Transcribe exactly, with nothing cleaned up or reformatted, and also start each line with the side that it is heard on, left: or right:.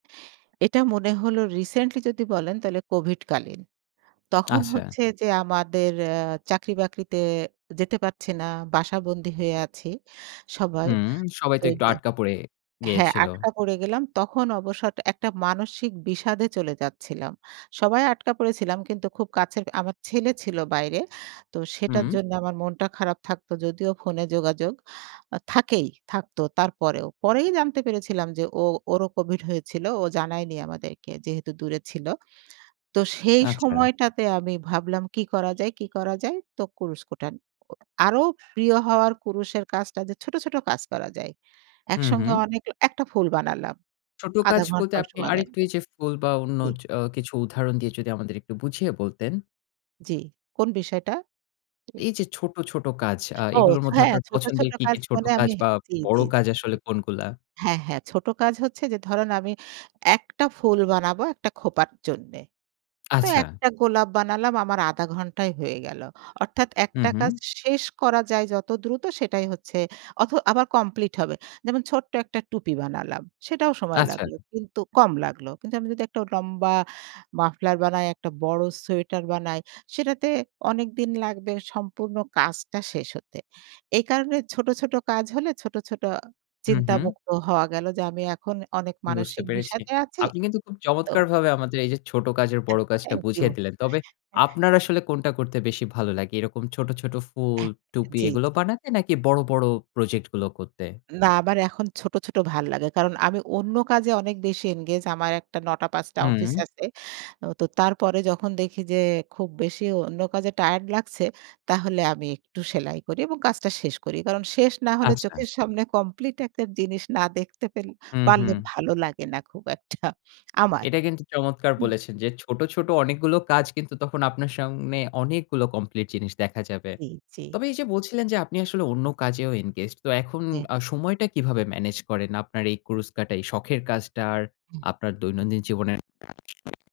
right: এটা মনে হলো রিসেন্টলি যদি বলেন তাহলে কোভিড কালীন। তখন
left: আচ্ছা।
right: হচ্ছে যে, আমাদের এ্যা চাকরি-বাকরিতে যেতে পারছি না। বাসা বন্দি হয়ে আছি সবাই।
left: হুম, সবাই তো একটু
right: [unintelligible]
left: আটকা পড়ে
right: হ্যাঁ,
left: গেয়েছিল।
right: আটকা পড়ে গেলাম। তখন অবসর একটা মানসিক বিষাদে চলে যাচ্ছিলাম। সবাই আটকা পড়েছিলাম কিন্তু খুব কাছের, আমার ছেলে ছিল বাইরে। তো সেটার
left: হুম।
right: জন্য আমার মনটা খারাপ থাকতো। যদিও ফোনে যোগাযোগ, থাকেই, থাকতো তারপরেও। পরেই জানতে পেরেছিলাম যে, ও ওরও কোভিড হয়েছিল। ও জানায়নি আমাদেরকে যেহেতু দূরে ছিল। তো সেই
left: আচ্ছা।
right: সময় টাতে আমি ভাবলাম কি করা যায় কি করা যায় তো কুরুষ কুঠান। আরো প্রিয় হওয়ার কুরুষের কাজটা যে, ছোট, ছোট, কাজ করা যায়।
left: হু,
right: একসঙ্গে
left: হুম।
right: অনেক, একটা ফুল বানালাম।
left: ছোট
right: আধা
left: কাজ বলতে
right: ঘন্টা
left: আপনি
right: সময় লাগল।
left: আরেকটু এই যে, ফুল বা অন্য
right: জী।
left: এ্যাঁ কিছু উদাহরণ দিয়ে যদি আমাদের একটু বুঝিয়ে বলতেন?
right: জ্বি। কোন বিষয়টা?
left: এই যে, ছোট, ছোট কাজ আ
right: ও
left: এগুলোর
right: সো
left: মধ্যে
right: হ্যাঁ,
left: আপনার
right: ছোট, ছোট,
left: পছন্দের কি, কি,
right: কাজ
left: ছোট
right: বলে
left: কাজ
right: আমি
left: বা
right: জ্বি,
left: বড়
right: জ্বি।
left: কাজ আসলে কোনগুলা?
right: হ্যাঁ, হ্যাঁ, ছোট কাজ হচ্ছে যে, ধরুন আমি, একটা ফুল বানাবো একটা খোঁপার জন্যে। তো
left: আচ্ছা।
right: একটা গোলাপ বানালাম আমার আধা ঘণ্টাই হয়ে গেল। অর্থাৎ
left: হু,
right: একটা
left: হুম।
right: কাজ শেষ করা যায় যত দ্রুত সেটাই হচ্ছে। অথ আবার কমপ্লিট হবে। যেমন ছোট্ট একটা টুপি বানালাম। সেটাও সময়
left: আচ্ছা।
right: লাগল। কিন্তু কম লাগলো। কিন্তু আমি যদি একটা লম্বা মাফলার বানাই, একটা বড় সোয়েটার বানাই সেটাতে অনেকদিন লাগবে সম্পূর্ণ কাজটা শেষ হতে। এই কারণে ছোট, ছোট, কাজ হলে ছোট, ছোট,
left: হু,
right: চিন্তা
left: হুম।
right: মুক্ত হওয়া গেল যে, আমি এখন অনেক
left: বুঝতে
right: মানসিক
left: পেরেছি।
right: বিষাদে আছি।
left: আপনি কিন্তু খুব
right: তো।
left: চমৎকারভাবে আমাদের এই যে, ছোট কাজের
right: [unintelligible]
left: বড় কাজটা
right: থ্যাংক ইউ।
left: বুঝিয়ে দিলেন। তবে
right: এ
left: আপনার আসলে কোনটা করতে বেশি ভালো লাগে? এরকম ছোট, ছোট, ফুল,
right: এহ
left: টুপি
right: জি,
left: এগুলো
right: জি।
left: বানাতে নাকি বড়, বড়, প্রজেক্ট গুলো করতে?
right: না আমার এখন ছোট, ছোট, ভাল লাগে। কারণ আমি অন্য কাজে অনেক বেশি এনগেজ আমার একটা নটা পাঁচ টা অফিস
left: হুম।
right: আছে। ও তো তারপরে যখন দেখি যে, খুব বেশি অন্য কাজে টায়ার্ড লাগছে, তাহলে আমি একটু সেলাই করি এবং কাজটা শেষ করি। কারণ শেষ না হলে
left: আচ্ছা।
right: চোখের সামনে কমপ্লিট একটা জিনিস না দেখতে পেল
left: হু,
right: পারলে
left: হুম।
right: ভালো লাগে না খুব একটা আমার।
left: এটা কিন্তু চমৎকার
right: হুম।
left: বলেছেন যে, ছোট, ছোট, অনেকগুলো কাজ কিন্তু তখন আপনার সামনে অনেকগুলো কমপ্লিট জিনিস দেখা যাবে।
right: জি, জ্বী।
left: তবে এই যে, বলছিলেন যে, আপনি আসলে অন্য কাজেও ইনগেজড তো এখন
right: হ্যাঁ।
left: আ সময়টা কিভাবে ম্যানেজ করেন আপনার এই কুরুচকাটা এই শখের কাজটার
right: হুম।
left: আপনার দৈনন্দিন জীবনের